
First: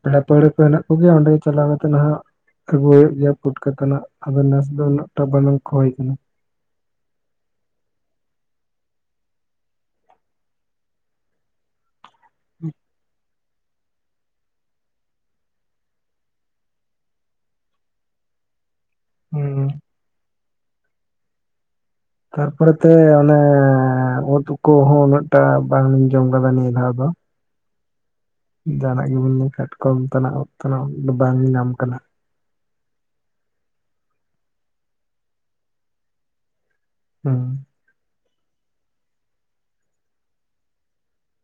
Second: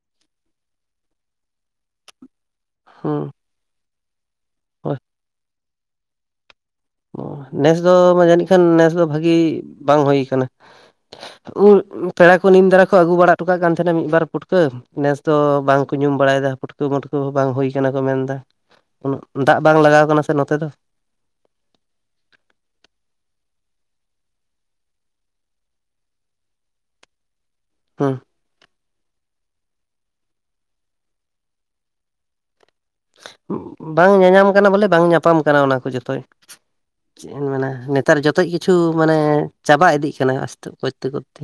Speaker 1: ᱯᱮᱲᱟ ᱯᱟᱹᱲᱦᱟᱹ ᱠᱚ ᱦᱮᱱᱟᱜ ᱠᱚᱜᱮᱭᱟ ᱚᱰᱮ ᱪᱟᱞᱟᱣ ᱠᱟᱛᱮᱜ ᱦᱟᱸᱜᱼᱼ ᱟᱹᱜᱩᱭ ᱦᱩᱭᱩᱜ
Speaker 2: ᱦᱩᱸ
Speaker 1: ᱜᱮᱭᱟ ᱯᱩᱴᱠᱟᱹ ᱛᱟᱱᱟᱜ ᱟᱫᱚ ᱱᱮᱥ ᱫᱚ
Speaker 2: ᱦᱳᱭ
Speaker 1: ᱩᱱᱟᱹᱜ ᱴᱟ ᱵᱟᱝ ᱞᱚᱠᱷᱚ ᱦᱩᱭ ᱠᱟᱱᱟ᱾
Speaker 2: ᱱᱮᱥ ᱫᱚ ᱡᱟᱹᱱᱤᱡ ᱠᱷᱟᱱ ᱱᱮᱥ ᱫᱚ ᱵᱷᱟᱹᱜᱤ ᱵᱟᱝ ᱦᱩᱭ ᱠᱟᱱᱟ᱾ ᱩᱞ ᱯᱮᱲᱟ ᱠᱚ ᱱᱤᱢ ᱫᱟᱨᱟ ᱠᱚ ᱟᱹᱜᱩ ᱵᱟᱲᱟ ᱦᱚᱴᱚ ᱠᱟᱜ ᱠᱟᱱ ᱛᱟᱦᱮᱱᱟ ᱢᱤᱫᱵᱟᱨ ᱯᱩᱴᱠᱟᱹ ᱱᱮᱥ ᱫᱚ ᱵᱟᱝᱠᱚ ᱧᱩᱢ ᱵᱟᱲᱟᱭᱮᱫᱟ ᱯᱩᱴᱠᱟᱹ ᱢᱟᱹᱴᱠᱟᱹ ᱵᱟᱝ ᱦᱩᱭ ᱠᱟᱱᱟ ᱠᱚ ᱢᱮᱱᱫᱟ᱾ ᱩᱱᱟᱹᱜ ᱫᱟᱜ
Speaker 1: ᱦᱩᱸ
Speaker 2: ᱵᱟᱝ ᱞᱟᱜᱟᱣ ᱠᱟᱱᱟ ᱥᱮ ᱱᱚᱛᱮ ᱫᱚ᱾
Speaker 1: ᱛᱟᱨᱯᱚᱨᱮᱛᱮ ᱚᱱᱮ ᱩᱫ ᱠᱩᱦᱚᱸ ᱢᱤᱫ ᱴᱮᱱ ᱵᱟᱝ ᱡᱚᱢ ᱨᱮᱵᱮ ᱵᱷᱟᱵ ᱟ᱾
Speaker 2: ᱦᱩᱸ
Speaker 1: ᱡᱟᱦᱟ ᱱᱟᱜ ᱜᱮᱵᱮᱱ ᱞᱟᱹᱭ ᱠᱟᱴᱠᱚᱢ ᱛᱮᱱᱟᱜ ᱩᱜ ᱛᱟᱱᱟᱜ ᱵᱟᱝ ᱧᱟᱢ ᱠᱟᱱᱟ᱾
Speaker 2: ᱵᱟᱝ ᱧᱟᱧᱟᱢ ᱠᱟᱱᱟ ᱵᱚᱞᱮ ᱵᱟᱝ ᱧᱟᱯᱟᱢ ᱠᱟᱱᱟ ᱚᱱᱟ ᱠᱚ ᱡᱚᱛᱚᱭ᱾ ᱪᱮᱫ
Speaker 1: ᱦᱩᱸ
Speaker 2: ᱢᱮᱱᱟ ᱱᱮᱛᱟᱨ ᱡᱚᱛᱚ ᱠᱤᱪᱷᱩ ᱢᱟᱱᱮ ᱪᱟᱵᱟ ᱤᱫᱤᱜ ᱠᱟᱱᱟ ᱟᱥᱛᱮ ᱠᱚᱨᱛᱮ ᱠᱚᱨᱛᱮ᱾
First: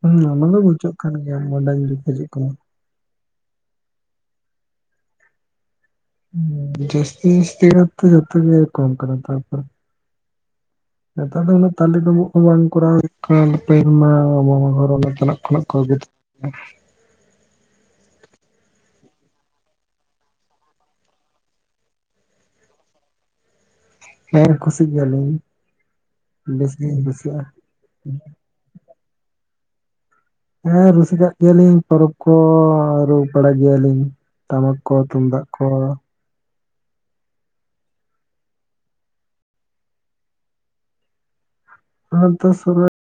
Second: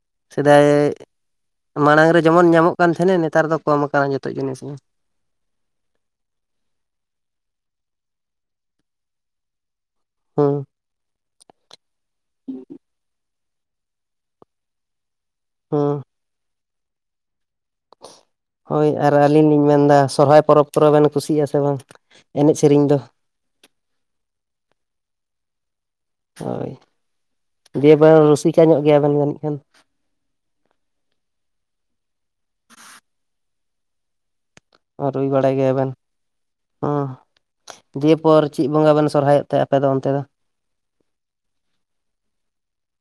Speaker 1: ᱦᱩᱸ ᱚᱱᱟ ᱫᱚ
Speaker 2: ᱥᱮᱫᱟᱭ
Speaker 1: ᱵᱩᱡᱷᱟᱹᱜ ᱠᱟᱱ ᱜᱮᱭᱟ ᱵᱟᱰᱟᱭ ᱤᱧ
Speaker 2: ᱢᱟᱲᱟᱝ ᱨᱮ
Speaker 1: ᱵᱩᱡᱷᱟᱹᱜ
Speaker 2: ᱡᱮᱢᱚᱱ
Speaker 1: ᱠᱟᱱᱟ
Speaker 2: ᱧᱟᱢᱚᱜ ᱠᱟᱱᱟᱜ ᱠᱟᱱ ᱛᱟᱦᱮᱱᱟ ᱱᱮᱛᱟᱨ ᱫᱚ ᱠᱚᱢ ᱟᱠᱟᱱᱟ ᱡᱚᱛᱚ ᱡᱤᱱᱤᱥ ᱜᱮ᱾
Speaker 1: ᱡᱟᱹᱥᱛᱤ [unintelligible] ᱡᱚᱛᱚ ᱜᱮ ᱠᱚᱢᱠᱟᱱᱟ ᱱᱮᱛᱟᱨ ᱫᱚ᱾
Speaker 2: ᱦᱩᱸ
Speaker 1: ᱱᱮᱛᱟᱨ ᱫᱤᱱ ᱫᱚ ᱛᱟᱞᱮ ᱰᱩᱵᱩᱜ
Speaker 2: ᱦᱩᱸ
Speaker 1: [unintelligible] [unintelligible]
Speaker 2: ᱦᱳᱭ ᱟᱨ ᱟᱹᱞᱤᱧ ᱞᱤᱧ ᱢᱮᱱᱫᱟ ᱥᱚᱨᱦᱟᱭ ᱯᱚᱨᱚᱵᱽ ᱠᱚᱨᱮ ᱵᱮᱱ ᱠᱩᱥᱤᱭᱜ-ᱟ ᱥᱮ ᱵᱟᱝ? ᱮᱱᱮᱡ ᱥᱮᱨᱮᱧ ᱫᱚ᱾
Speaker 1: ᱦᱮᱸ ᱠᱷᱩᱥᱤ ᱜᱮᱭᱟᱞᱤᱧ᱾ ᱵᱮᱥ
Speaker 2: ᱦᱳᱭ
Speaker 1: ᱜᱤᱧ ᱠᱩᱥᱤᱭᱟᱜᱼᱟ
Speaker 2: ᱫᱤᱭᱮ ᱵᱮᱱ ᱨᱩᱥᱤᱠᱟ ᱧᱚᱜ ᱜᱮᱭᱟᱵᱮᱱ ᱡᱟᱹᱱᱤᱡ ᱠᱷᱟᱱ?
Speaker 1: ᱦᱮᱸ ᱨᱩᱥᱤᱠᱟᱜ ᱜᱮᱭᱟᱞᱤᱧ ᱯᱚᱨᱚᱵᱽ ᱠᱚ ᱨᱩ ᱵᱟᱲᱟ ᱜᱮᱭᱟᱞᱤᱧ᱾ ᱴᱟᱢᱟᱠ ᱠᱚ ᱛᱩᱢᱫᱟᱜ ᱠᱚ᱾
Speaker 2: ᱚ ᱫᱤᱭᱮ ᱯᱚᱨ ᱪᱮᱫ ᱵᱚᱸᱜᱟ ᱵᱮᱱ ᱥᱚᱨᱦᱟᱭᱚᱜ ᱛᱮ ᱟᱯᱮᱫᱚ ᱚᱱᱛᱮ ᱫᱚ?
Speaker 1: ᱩᱱ ᱚᱠᱛᱚ ᱥᱚᱨᱟ